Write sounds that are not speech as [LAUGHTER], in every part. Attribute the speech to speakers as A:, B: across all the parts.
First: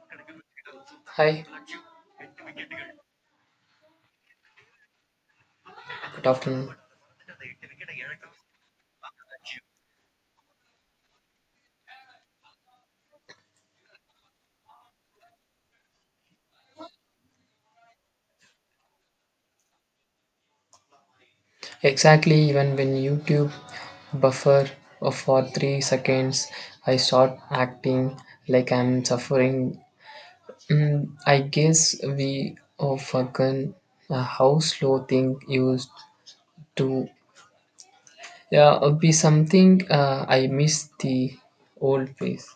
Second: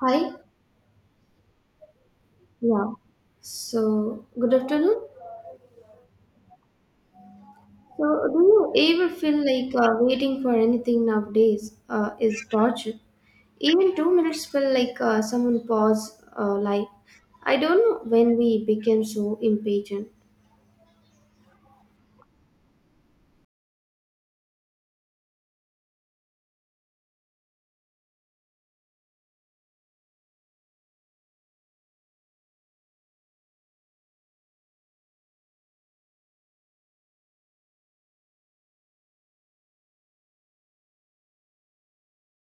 A: Hi.
B: Hi,
A: Yeah. So, good afternoon.
B: good afternoon.
A: So, do you ever feel like waiting for anything nowadays is torture? Even 2 minutes feel like someone pause. I don't know when we became so impatient.
B: Exactly, even when YouTube buffer for 3 seconds, I start acting like I'm suffering. Mm, I guess we all forgotten how slow thing used to yeah be something. I miss the old ways.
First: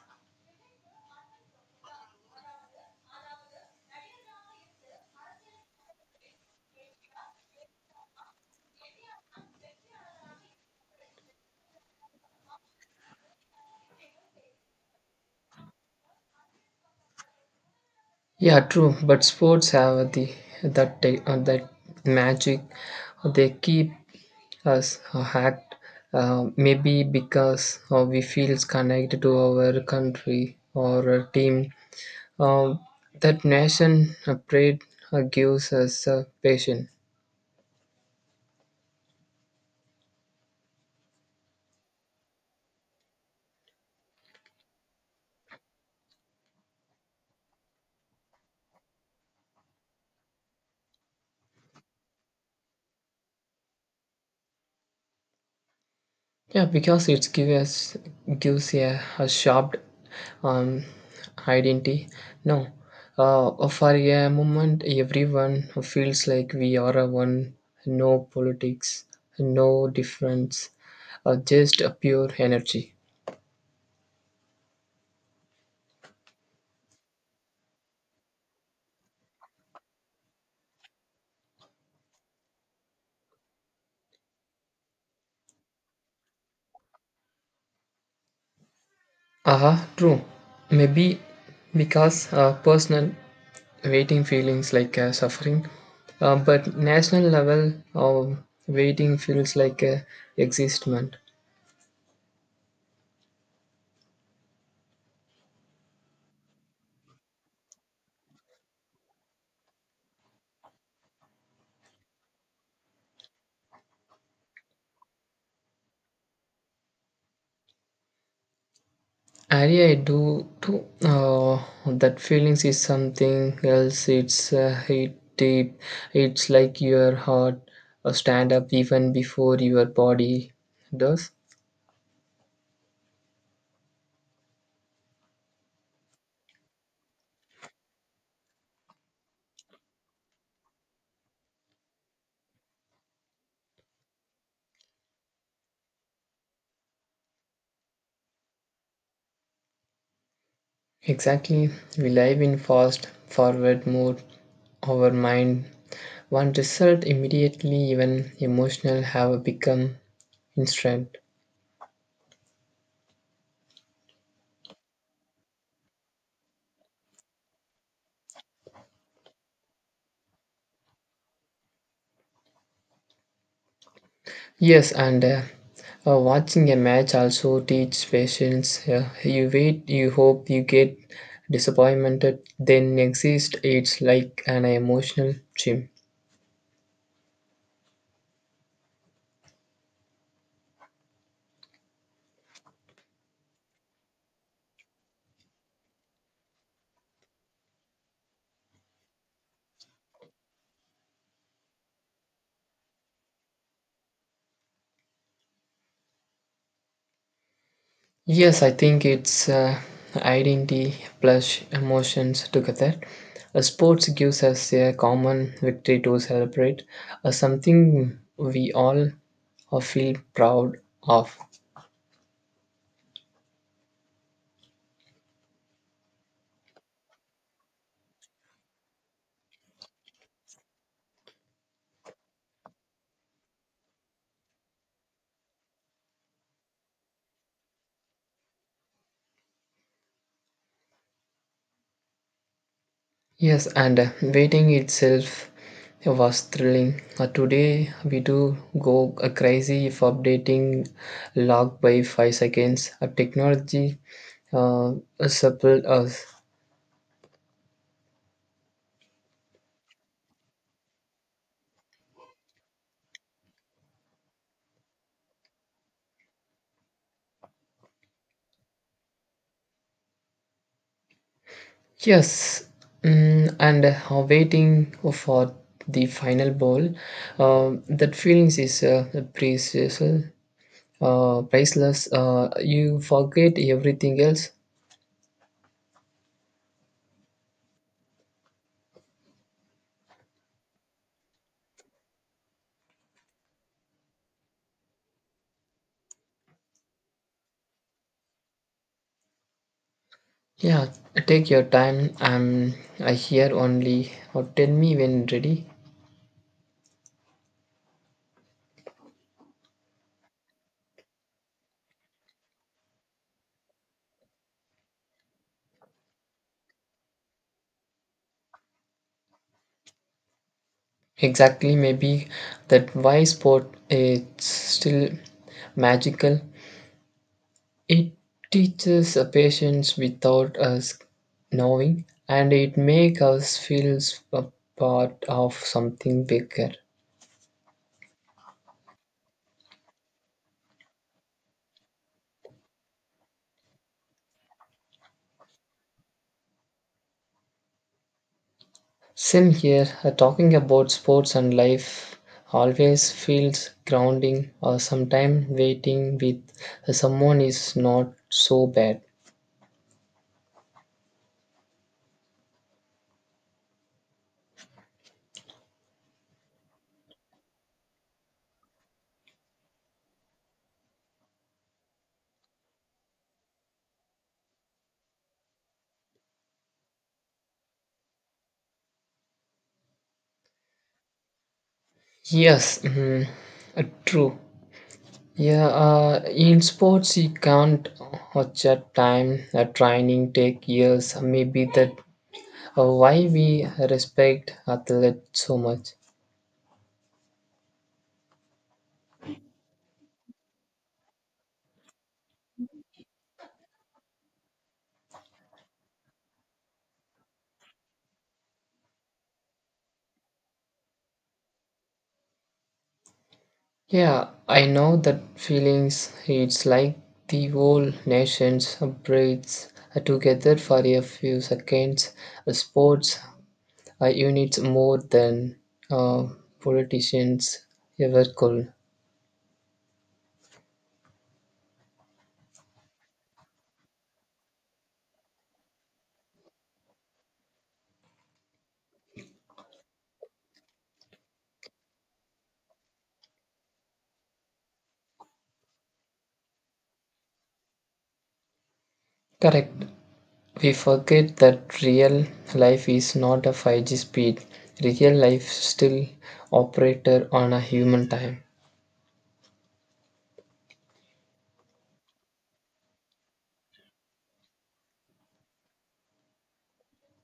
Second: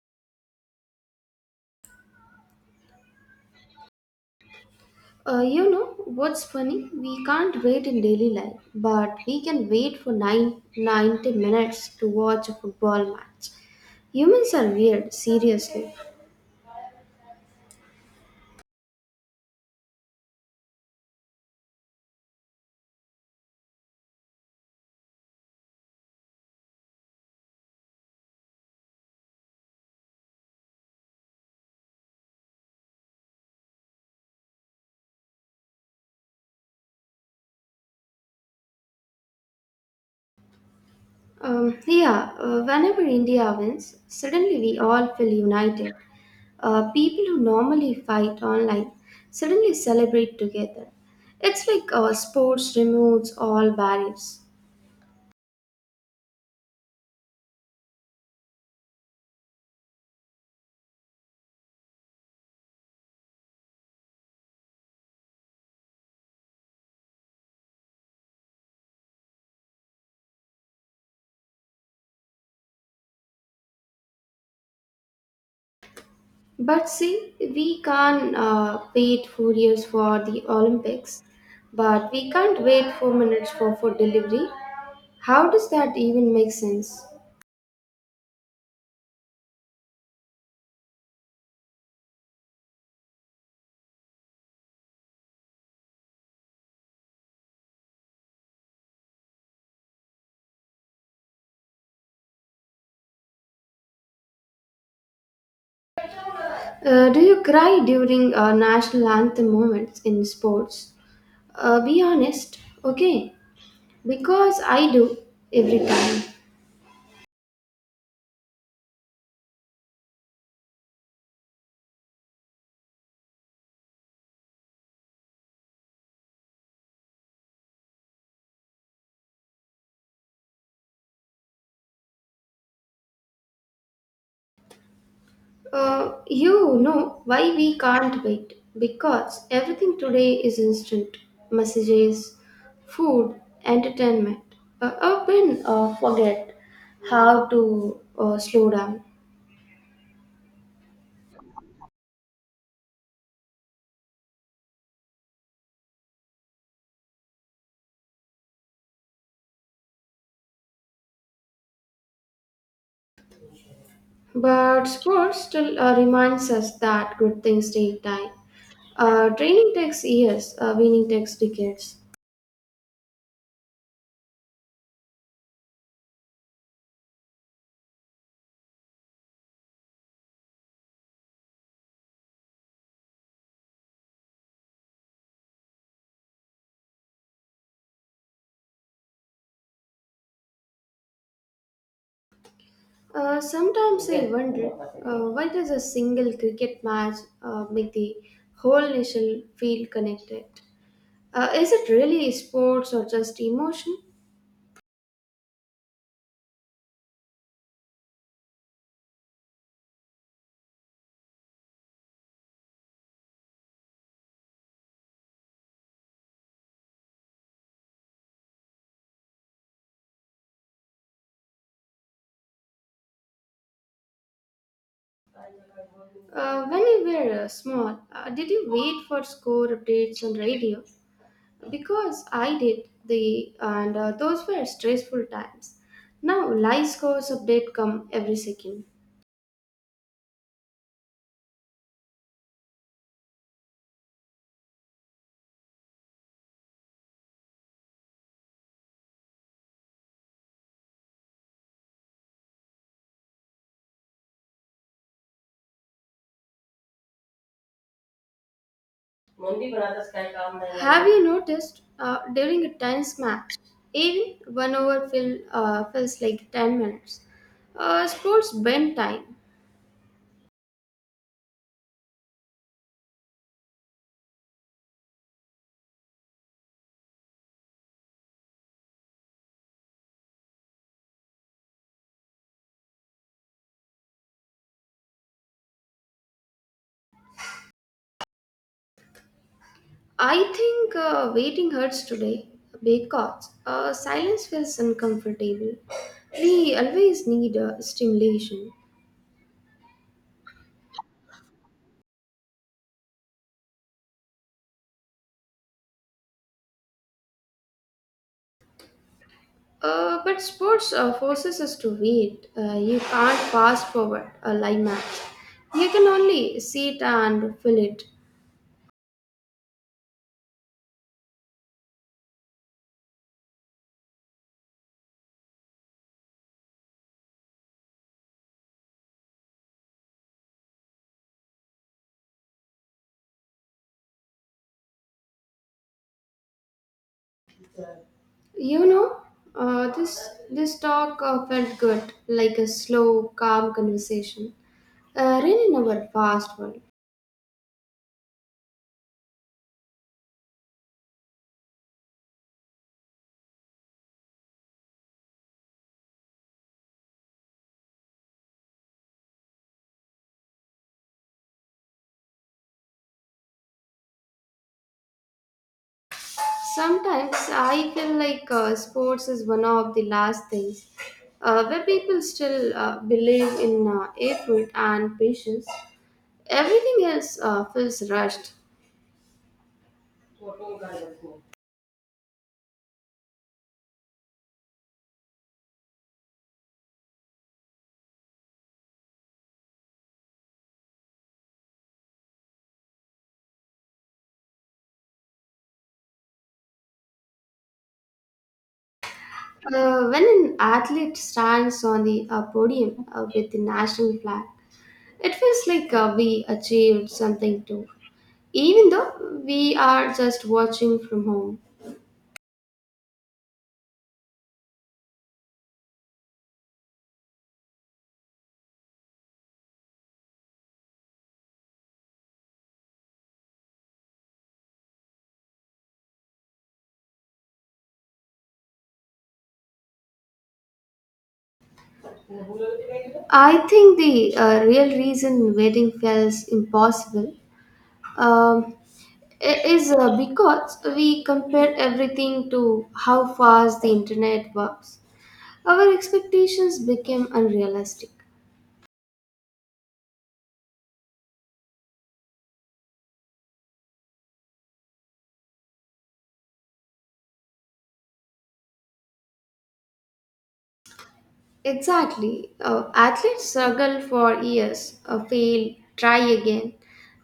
A: Uh, you know what's funny? We can't wait in daily life, but we can wait for 90 minutes to watch a football match. Humans are weird, seriously.
B: Yeah, true. But sports have the that magic. They keep us a hacked, maybe because we feel connected to our country or a team. Um, that nation pride gives us passion.
A: Yeah, whenever India wins, suddenly we all feel united. People who normally fight online suddenly celebrate together. It's like sports removes all barriers.
B: Yeah, because it gives us gives a sharp um, identity. No, for a moment, everyone feels like we are a one. No politics, no difference, just a pure energy.
A: But see, we can't wait 4 years for the Olympics, but we can't wait 4 minutes for food delivery. How does that even make sense?
B: Aha, true. Maybe because personal waiting feelings like suffering, but national level of waiting feels like existment.
A: Do you cry during national anthem moments in sports? Be honest, okay? Because I do every time.
B: Area I do too. That feelings is something else. It's it deep. It's like your heart stand up even before your body does.
A: You know why we can't wait. Because everything today is instant messages, food, entertainment. Open forget how to slow down.
B: Exactly. We live in fast forward mode. Our mind want result immediately, even emotional have become instant.
A: But sports still reminds us that good things take time. Training takes years, winning takes decades.
B: Yes, and watching a match also teach patience. Yeah. You wait, you hope, you get disappointed, then exist. It's like an emotional gym.
A: Sometimes I wonder why does a single cricket match make the whole nation feel connected? Is it really sports or just emotion?
B: Yes, I think it's identity plus emotions together. A sports gives us a common victory to celebrate, something we all feel proud of.
A: When you were small, did you wait for score updates on radio? Because I did the and those were stressful times. Now live scores update come every second.
B: Yes, and waiting itself was thrilling. Today we do go crazy if updating log by 5 seconds. Technology uh, suppled us.
A: Mumbi Banaras का काम नहीं है. Have you noticed during a tennis match, even one over feels like 10 minutes? Sports bend time.
B: Yes, mm, and waiting for the final ball, that feelings is precious, priceless. You forget everything else.
A: I think waiting hurts today because silence feels uncomfortable. We always need stimulation.
B: Yeah, take your time. I here only. Or tell me when ready.
A: But sports forces us to wait. You can't fast forward a live match. You can only see it and feel it.
B: Exactly, maybe that why sport it's still magical. It teaches a patience without us knowing, and it makes us feel a part of something bigger.
A: You know, uh, this this talk felt good, like a slow, calm conversation. Really, in our fast world.
B: Same here, talking about sports and life always feels grounding, or sometimes waiting with someone is not so bad.
A: Sometimes I feel like sports is one of the last things where people still believe in effort and patience. Everything else feels rushed.
B: Yes, mm, true. Yeah, in sports you can't watch a time. A training take years. Maybe the why we respect athletes so much.
A: When an athlete stands on the podium with the national flag, it feels like we achieved something too, even though we are just watching from home.
B: Yeah, I know that feelings. It's like the whole nation's breathes together for a few seconds. Sports units more than uh, politicians ever could.
A: I think the real reason wedding feels impossible, um, is because we compare everything to how fast the internet works. Our expectations became unrealistic.
B: Correct. We forget that real life is not a 5G speed. Real life still operator on a human time.
A: Exactly. Athletes struggle for years, fail, try again.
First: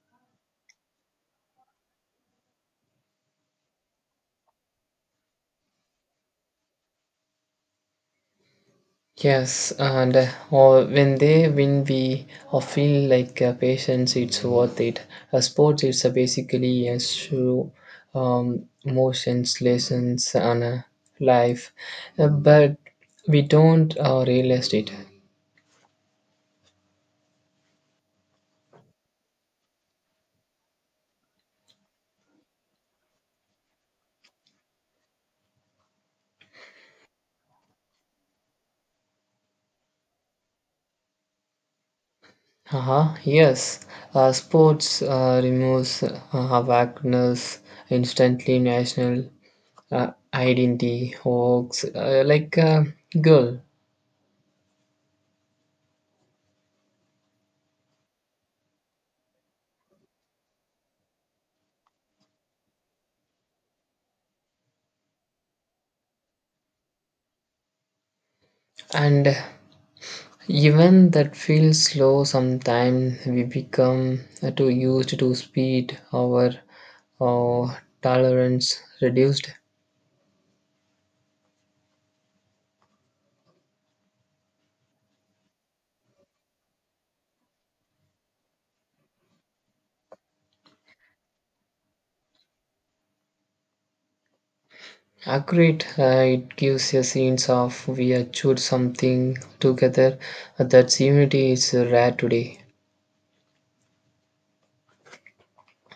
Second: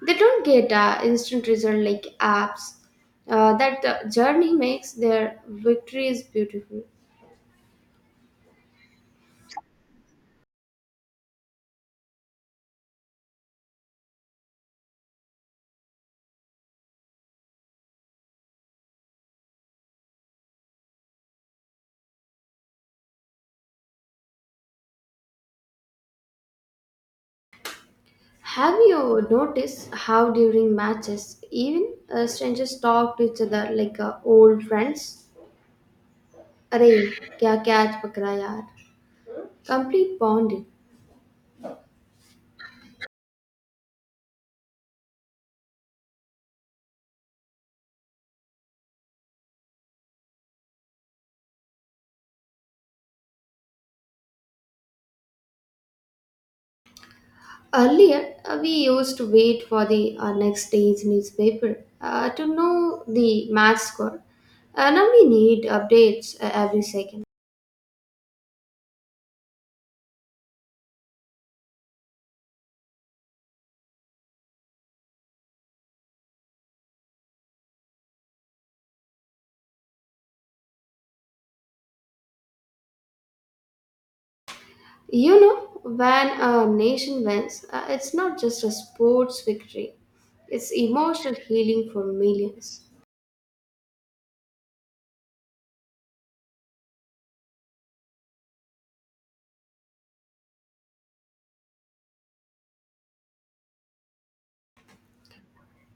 A: They don't get instant result like apps. That journey makes their victories beautiful.
B: Yes, and or when they win, we all feel like patience, it's worth it. Sports, it's basically a show, emotions, lessons, and life. But we don't realize it.
A: Have you noticed how during matches, even strangers talk to each other like old friends? Arey kya catch पकड़ा यार, complete bonding.
B: Uh-huh, yes, sports removes awareness instantly, national identity, hoax, like a girl.
A: Earlier, we used to wait for the next day's newspaper to know the match score. Now we need updates every second.
B: And even that feels slow. Sometimes we become too used to speed our uh, tolerance reduced.
A: You know, when a nation wins, it's not just a sports victory, it's emotional healing for millions.
B: Accurate, it gives a sense of we achieved something together. That unity is rare today.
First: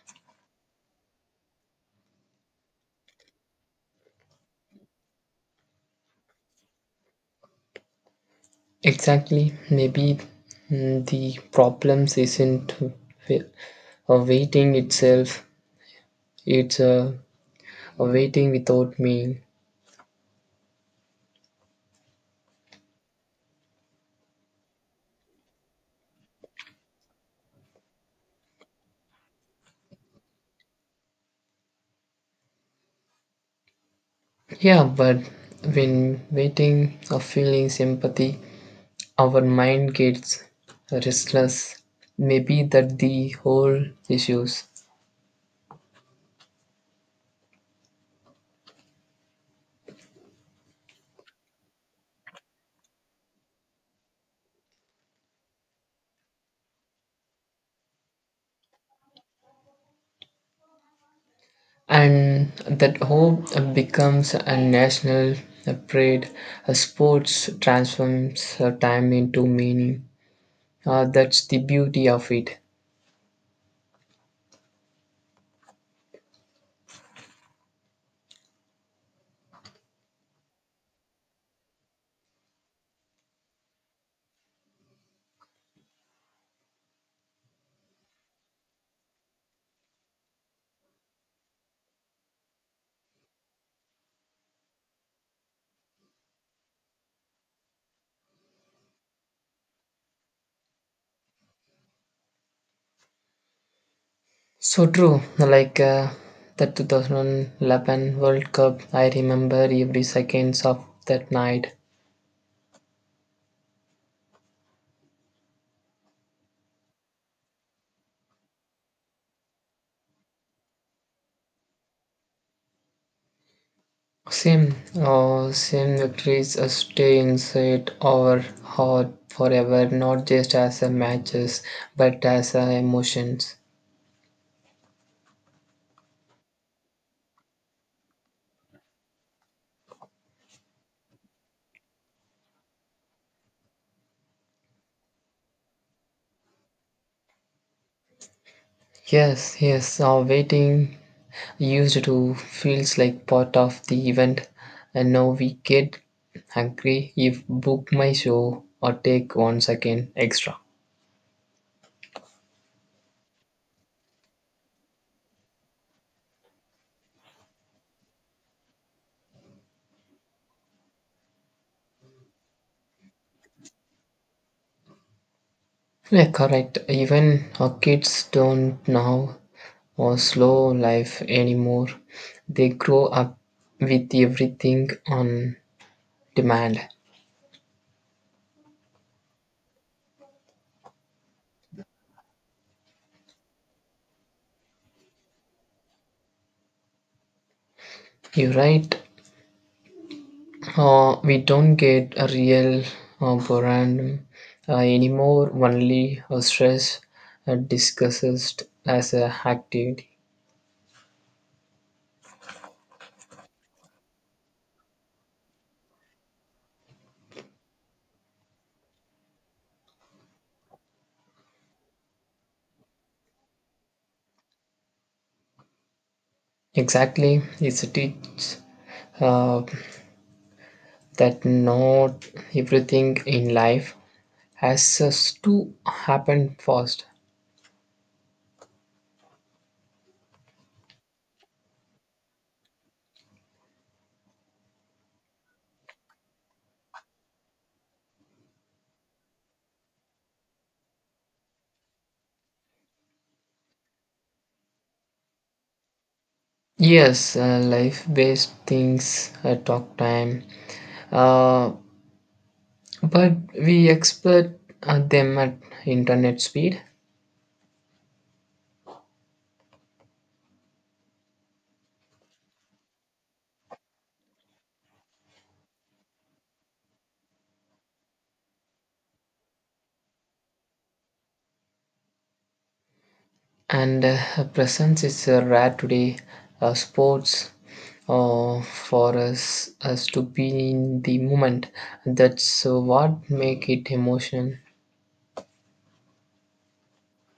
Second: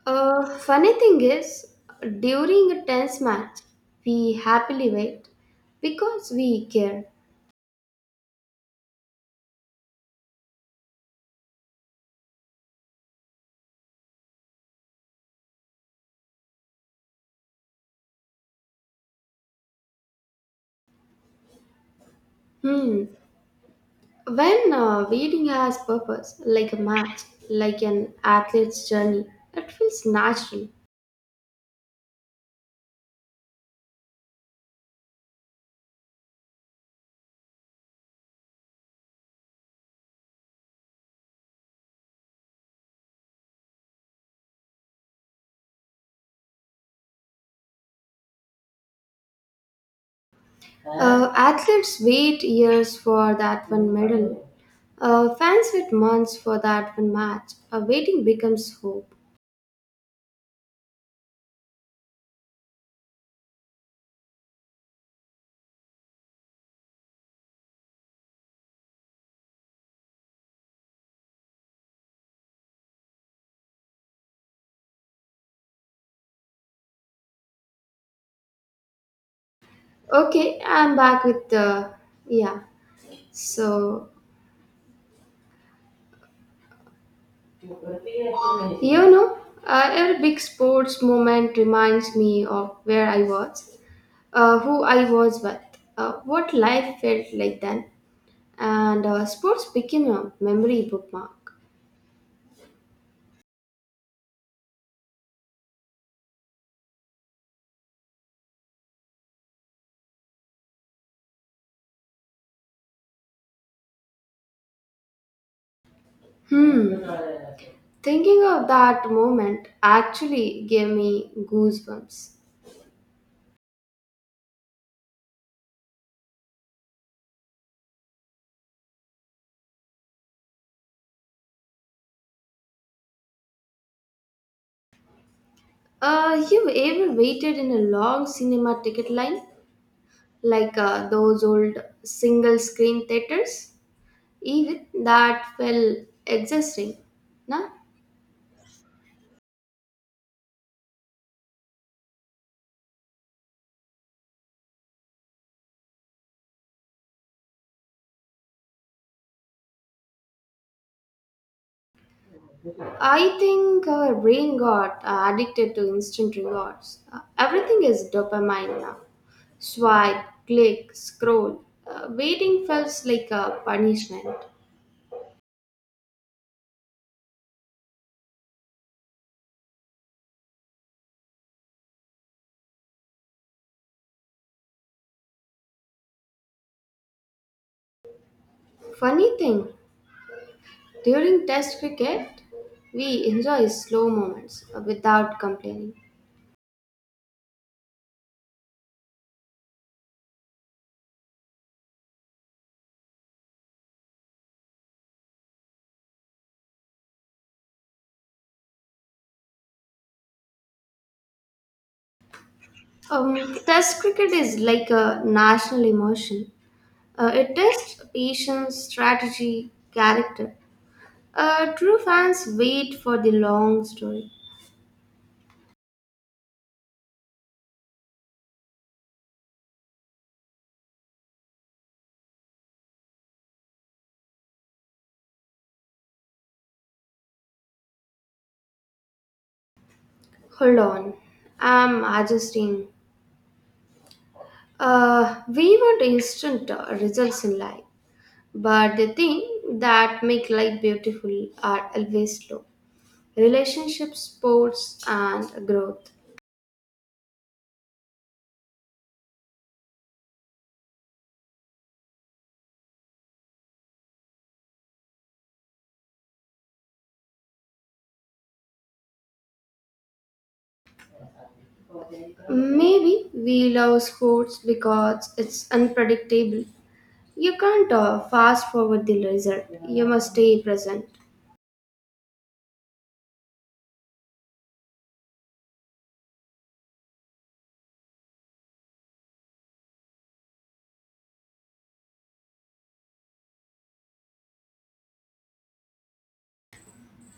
A: Funny thing is, during a tense match, we happily wait because we care.
B: Exactly, maybe mm, the problems isn't waiting itself. It's waiting without meal.
A: Hmm. When reading has purpose, like a match, like an athlete's journey, it feels natural.
B: Yeah, but when waiting or feeling sympathy, our mind gets restless. Maybe that the whole issues,
A: Athletes wait years for that one medal. Fans wait months for that one match. Waiting becomes hope.
B: and that hope becomes a national parade. A sports transforms time into meaning. That's the beauty of it.
A: Okay, I'm back with the. Yeah, so you know, every big sports moment reminds me of where I was, who I was with, what life felt like then, and sports became a memory bookmark.
B: So true. Like the 2011 World Cup, I remember every seconds of that night.
A: Hmm, thinking of that moment actually gave me goosebumps.
B: Same. Or sin victories stay inside our heart forever, not just as a matches, but as a emotions.
A: You ever waited in a long cinema ticket line, like those old single screen theaters? Even that felt exhausting. Now,
B: Yes, yes, our waiting used to feels like part of the event, and now we get angry if book my show or take 1 second extra.
A: I think our brain got addicted to instant rewards. Everything is dopamine now. Swipe, click, scroll. Waiting felt like a punishment.
B: Yeah, correct. Even our kids don't now or slow life anymore. They grow up with everything on demand.
A: Funny thing, during test cricket, we enjoy slow moments without complaining.
B: You're right. We don't get a real boredom anymore. Only a stress discussed as a activity.
A: Test cricket is like a national emotion. It tests patience, strategy, character. True fans wait for the long story.
B: Exactly, it's a teach uh, that not everything in life has us to happen fast.
A: Hold on, I'm adjusting. We want instant results in life, but the thing that make life beautiful are always slow. Relationships, sports, and growth.
B: Yes, life-based things talk time, uh, but we expect them at internet speed,
A: Maybe we love sports because it's unpredictable. You can't fast forward the result. You must stay present.
B: and presence is rare today. Sports for us us to be in the moment. That's what make it emotion.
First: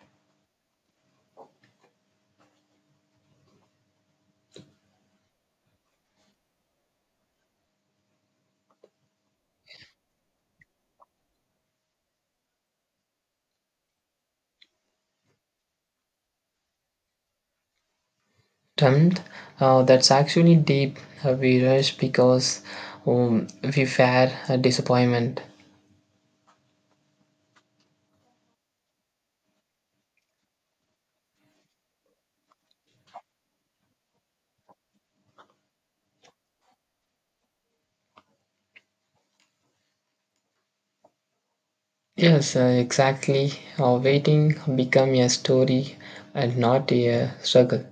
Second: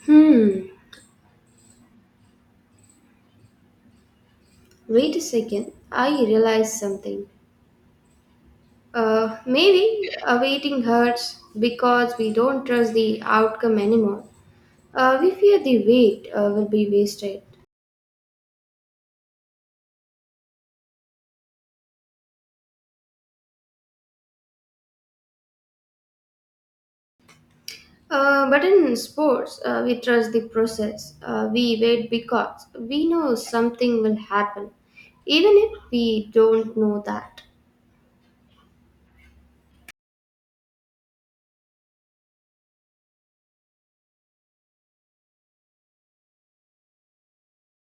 A: Hmm. Wait a second. I realized something. Maybe awaiting hurts because we don't trust the outcome anymore. We fear the wait will be wasted.
B: Termed, that's actually deep. We rush because um, we fear a disappointment.
A: But in sports, we trust the process. We wait because we know something will happen, even if we don't know that.
B: Yes, exactly. Waiting become a story and not a struggle.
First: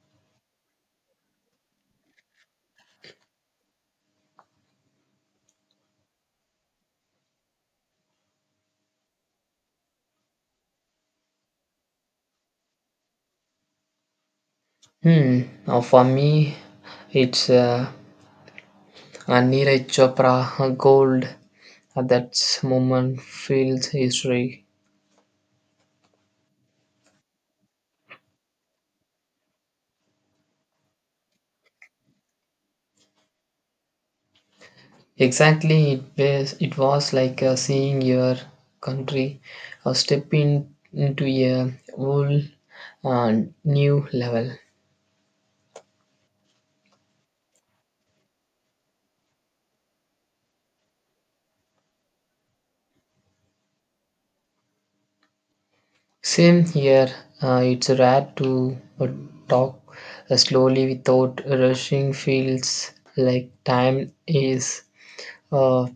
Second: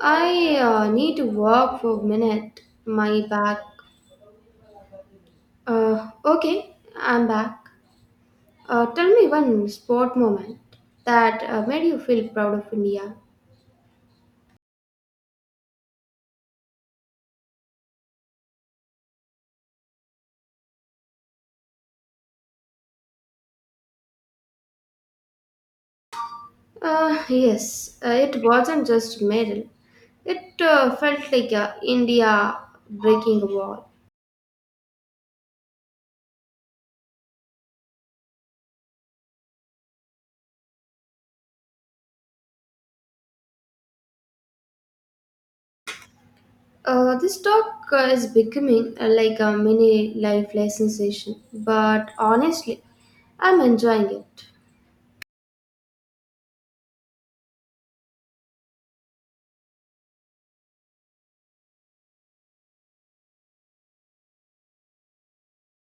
A: I need to walk for a minute. My back. Okay, I'm back. Tell me one sport moment that made you feel proud of India.
B: Hmm. For me, it's a Neeraj Chopra gold. That moment feels history.
A: Yes, it wasn't just medal. It felt like India breaking a wall.
B: Exactly, it was like seeing your country step in, into a whole uh, new level.
A: This talk is becoming like a mini life lesson session, but honestly, I'm enjoying it.
B: Same here. It's rare to talk slowly without rushing. Feels like time is uh,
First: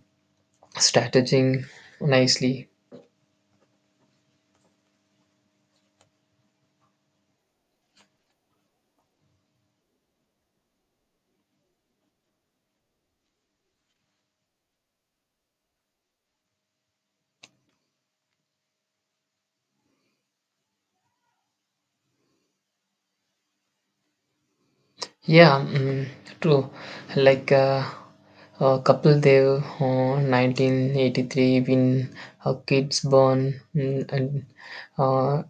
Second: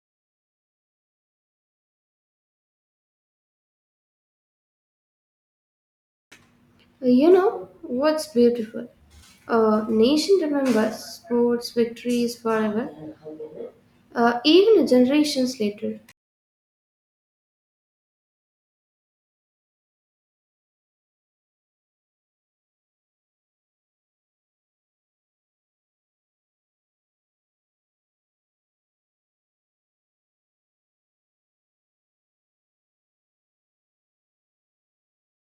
B: strategizing nicely.
A: You know what's beautiful? A nation remembers sports victories forever, even generations later.
B: Yeah, mm, true. Like a couple there, 1983, when her kids born, mm, and uh,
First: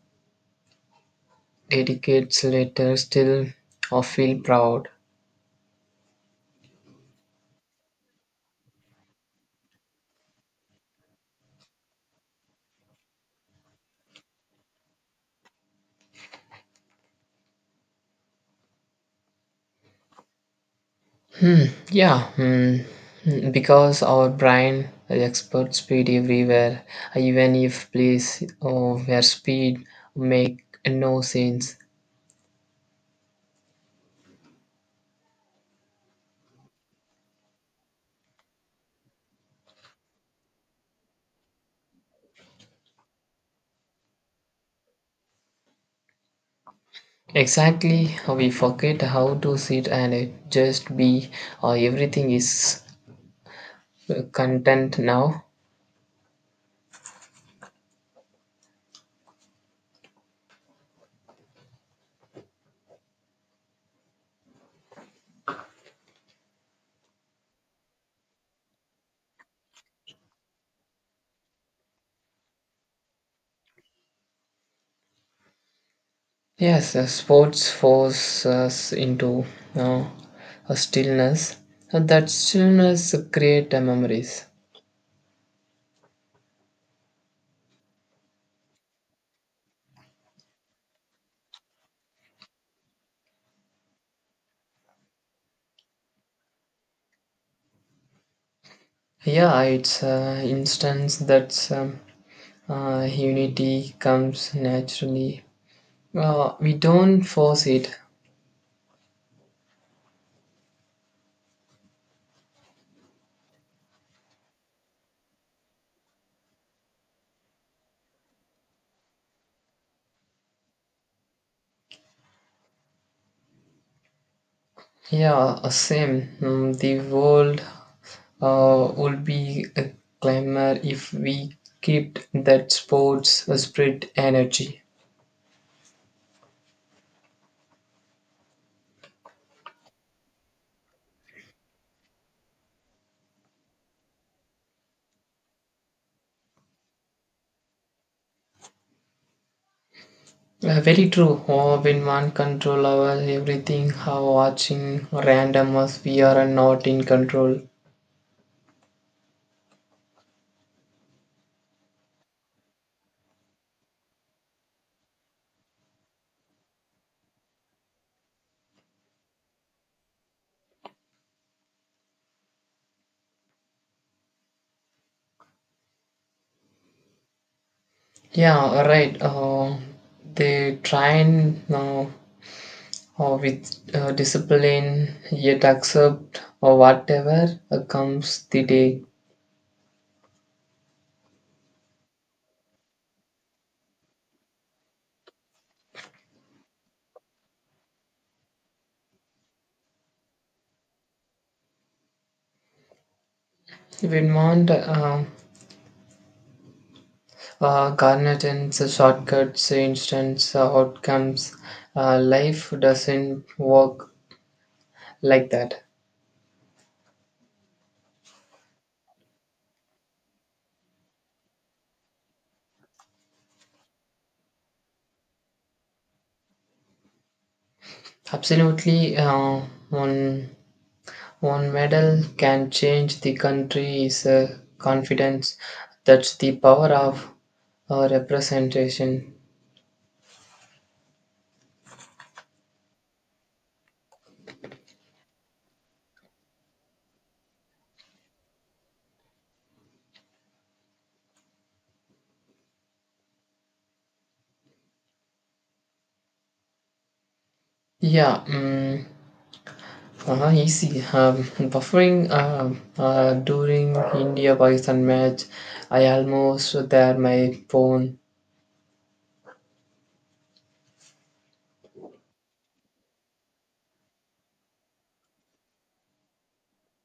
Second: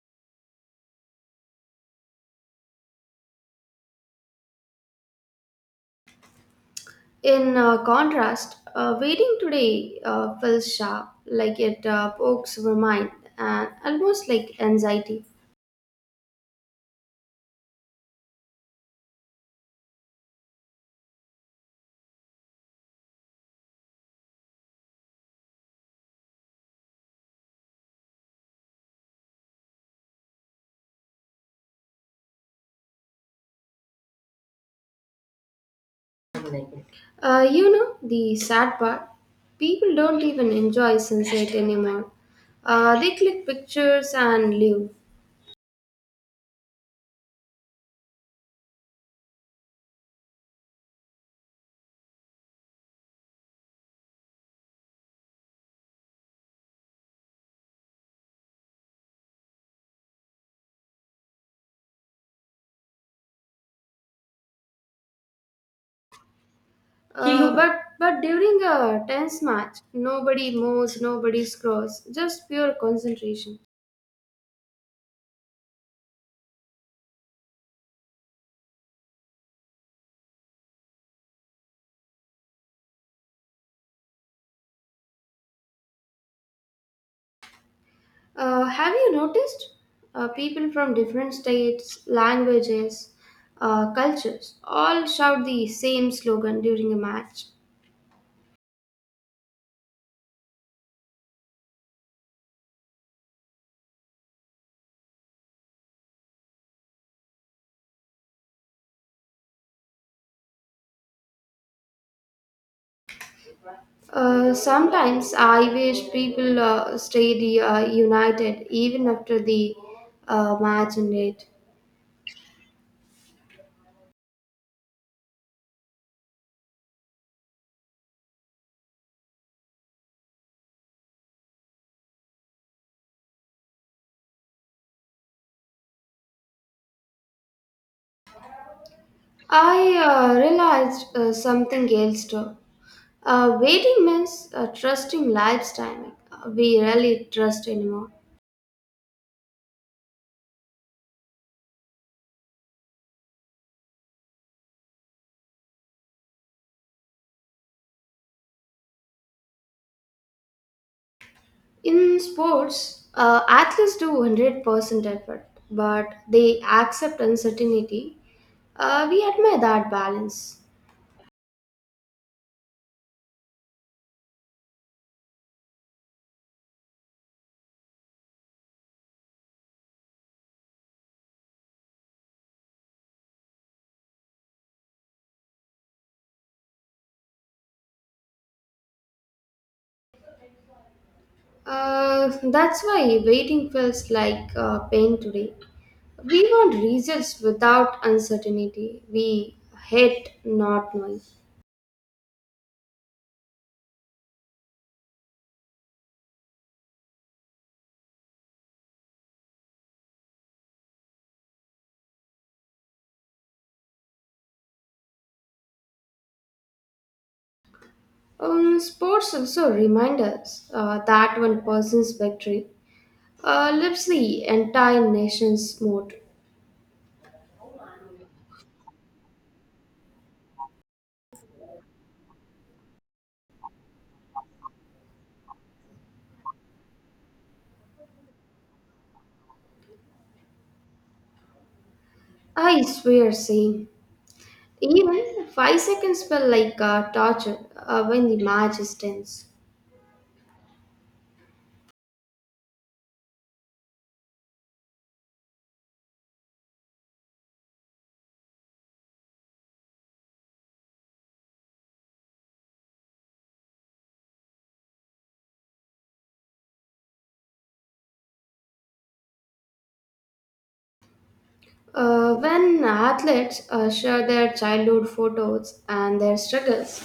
B: dedicates later, still feel proud.
A: In contrast, waiting today feels sharp, like it pokes our mind and almost like anxiety.
B: Hmm. Yeah, mm, mm, because our brain expert speed everywhere, even if place oh, where speed make no sense.
A: You know, the sad part, people don't even enjoy sunset anymore. They click pictures and leave.
B: Exactly, we forget how to sit and just be. Or everything is content now.
A: But during a tense match, nobody moves, nobody scrolls, just pure concentration.
B: Yes, sports force us into uh, a stillness, and that stillness create memories.
A: Have you noticed people from different states, languages, cultures all shout the same slogan during a match?
B: Yeah, it's instance that's unity comes naturally. We don't force it.
A: Sometimes I wish people stayed united even after the match ended.
B: Yeah, same. Mm, the world would be a clamor if we kept that sports spirit energy.
A: I realized something else too. Waiting means trusting life's timing. We rarely trust anymore.
B: Very true. Oh, when one control over everything, how watching random us, we are not in control.
A: In sports, athletes do 100% effort, but they accept uncertainty. We admire that balance.
B: Yeah, right. They try and or with discipline, yet accept or whatever comes the day.
A: That's why waiting feels like pain today. We want results without uncertainty. We hate not knowing.
B: Vermont garnet and the shortcuts, instant outcomes. Life doesn't work like that.
A: Sports also remind us that one person's victory lifts the entire nation's mood.
B: Absolutely, one one medal can change the country is confidence. That's the power of representation.
A: I swear, same. Even 5 seconds felt like torture when the match is tense.
B: Yeah, mm. Ah, easy. [LAUGHS] Buffering during India Pakistan match, I almost there my phone.
A: When athletes share their childhood photos and their struggles,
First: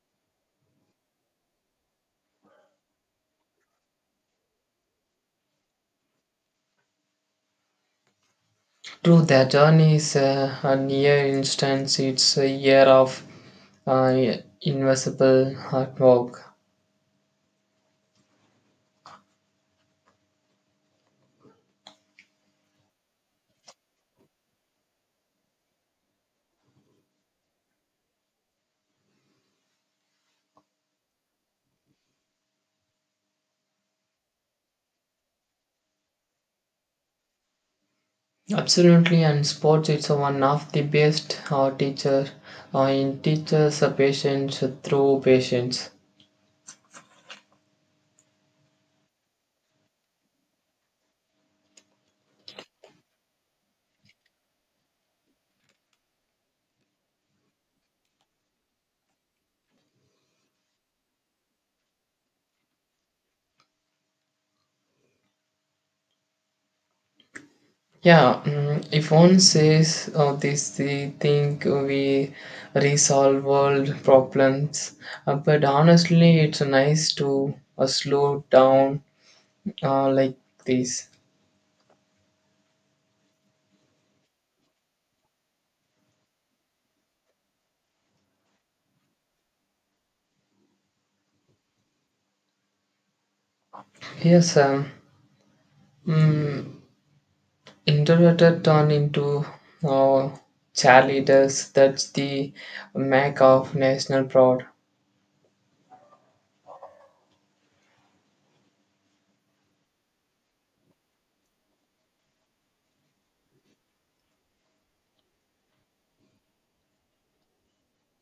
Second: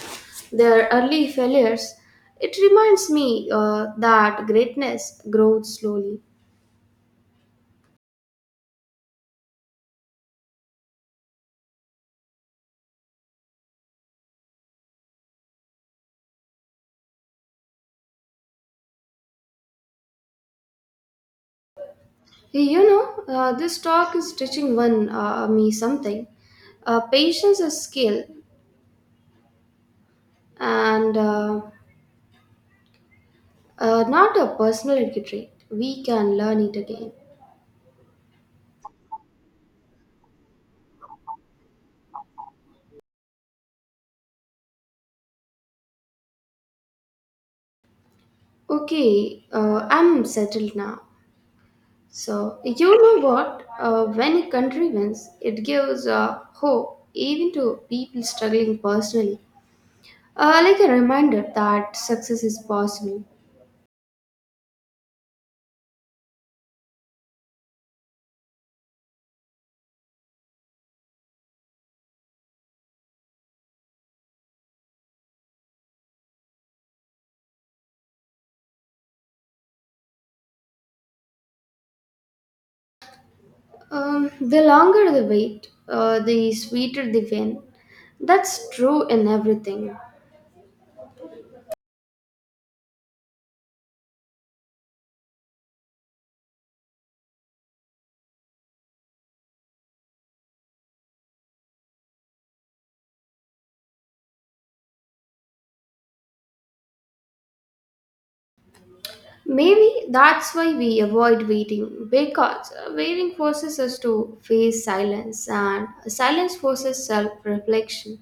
A: their early failures, it reminds me that greatness grows slowly.
B: True, that journey is a near instance. It's a year of uh, invisible hard work.
A: You know, this talk is teaching one me something. Patience is skill and not a personality trait. We can learn it again.
B: Absolutely, and sports it's one of the best teacher in teachers patience through patience.
A: Okay, I'm settled now. So, you know what? When a country wins, it gives hope even to people struggling personally. Like a reminder that success is possible.
B: Yeah, mm, if one says this, they think we resolve world problems. But honestly, it's nice to slow down like this.
A: The longer the wait, the sweeter the win. That's true in everything.
B: Yes, mm, interpreter turn into uh, cheerleaders. That's the mark of national proud.
A: Maybe that's why we avoid waiting, because waiting forces us to face silence and silence forces self reflection.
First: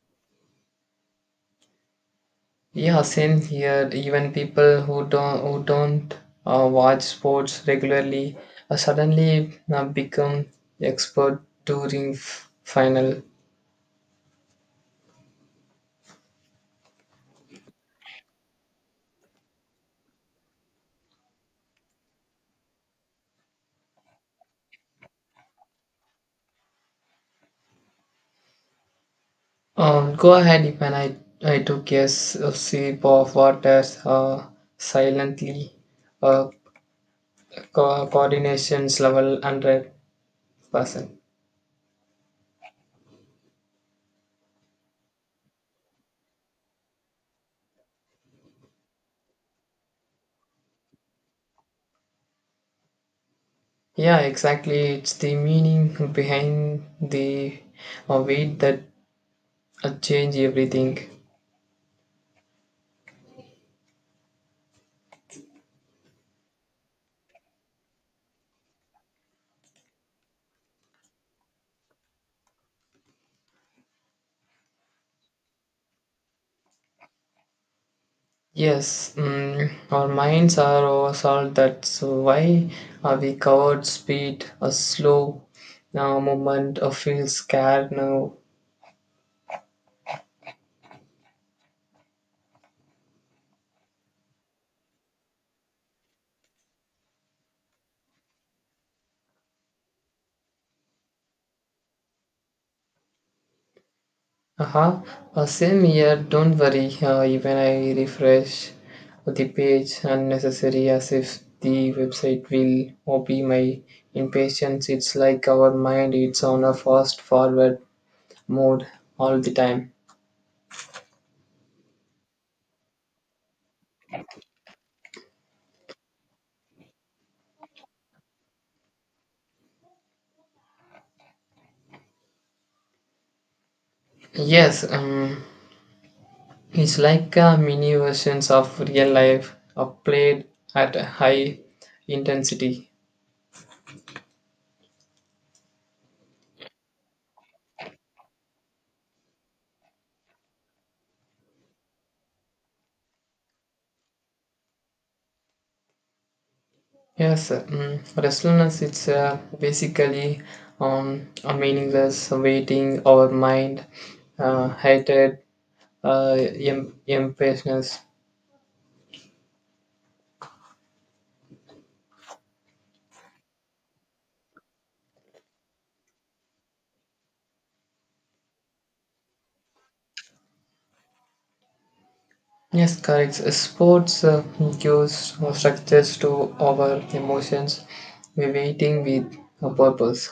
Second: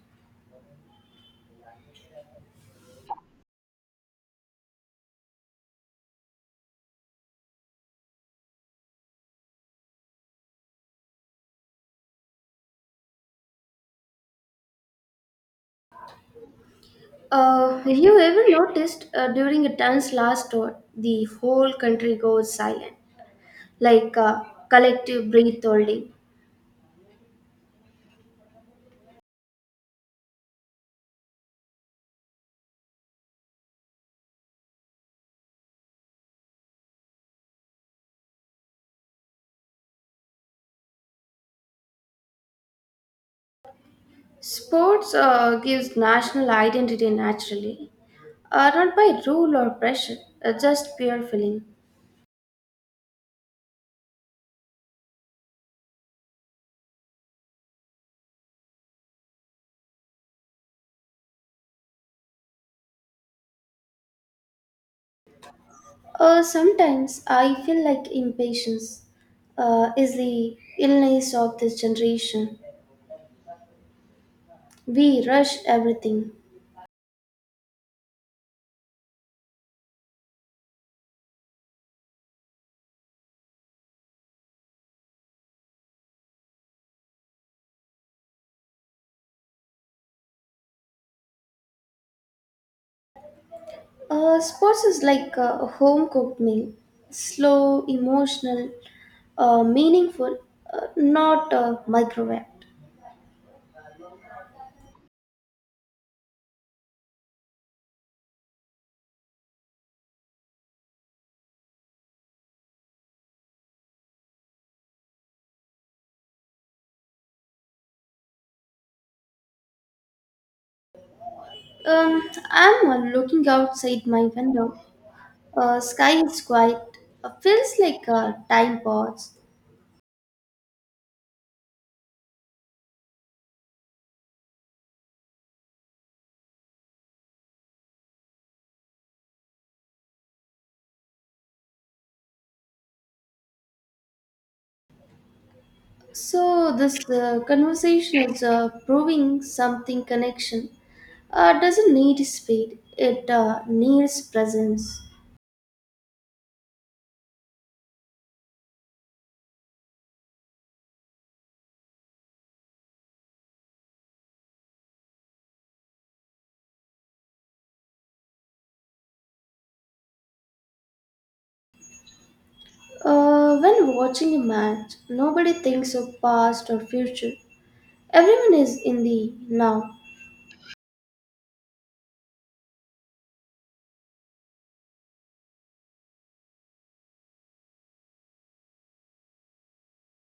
B: Yeah, same here. Even people who don't watch sports regularly suddenly become expert during final.
A: Have you ever noticed during a dance last tour, the whole country goes silent, like collective breath holding.
B: Go ahead. Even I took a sip of water silently. Uh, Coordination's level 100%.
A: Sports gives national identity naturally, not by rule or pressure, just pure feeling.
B: Yeah, exactly. It's the meaning behind the weight that change everything.
A: Sometimes I feel like impatience is the illness of this generation. We rush everything.
B: Yes, mm, our minds are oversold. That's why we covered speed, a slow movement, a feel scared now.
A: Sports is like a home cooked meal, slow, emotional, meaningful, not microwaved.
B: Uh-huh. Same here, don't worry. Even I refresh the page unnecessary as if the website will copy my impatience. It's like our mind, it's on a fast forward mode all the time.
A: Um, I'm looking outside my window. Sky is quiet. Feels like time pause.
B: Yes, it's like a mini versions of real life played at a high intensity.
A: So this conversation is proving something. Connection doesn't need speed. It needs presence.
B: Yes, restlessness it's basically a meaningless waiting our mind, hated, impatience.
A: When watching a match, nobody thinks of past or future. Everyone is in the now.
B: Yes, correct. Sports gives structures to our emotions. We waiting with a purpose.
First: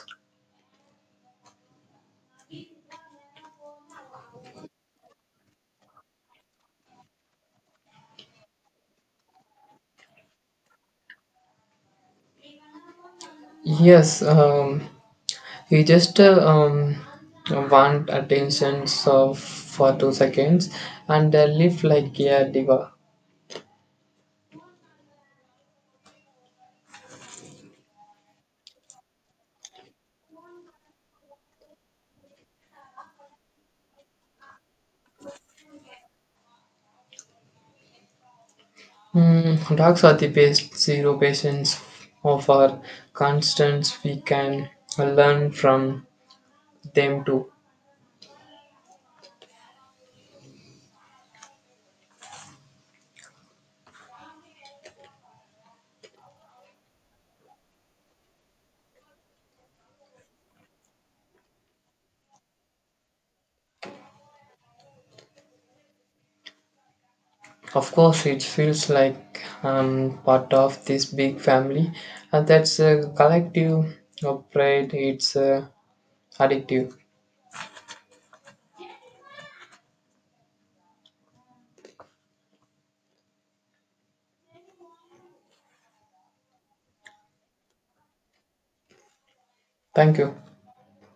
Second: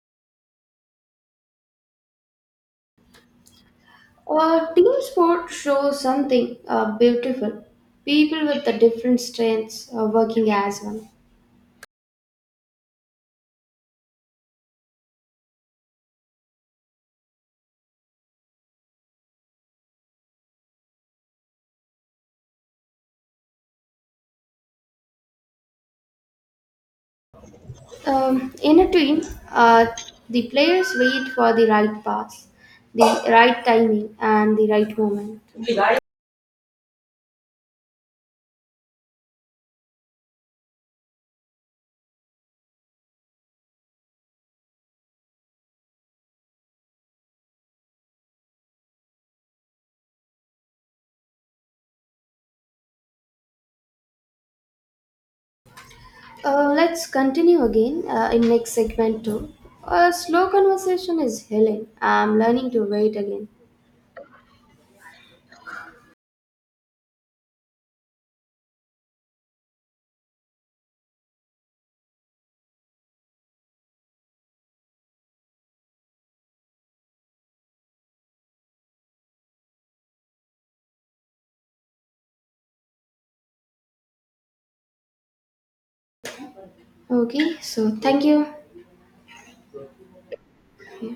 A: A team sport shows something beautiful. People with the different strengths are working as one.
B: Yes, he just want attention so for 2 seconds and live like a diva.
A: In a team, uh, the players wait for the right pass, the right timing, and the right moment.
B: Mm, dogs are the best zero patients of our constants. We can learn from them too.
A: Let's continue again in next segment two. A slow conversation is healing. I'm learning to wait again.
B: Of course, it feels like part of this big family, and that's a collective pride. It's addictive.
A: Okay, so thank you.
B: Thank you.
A: Yeah.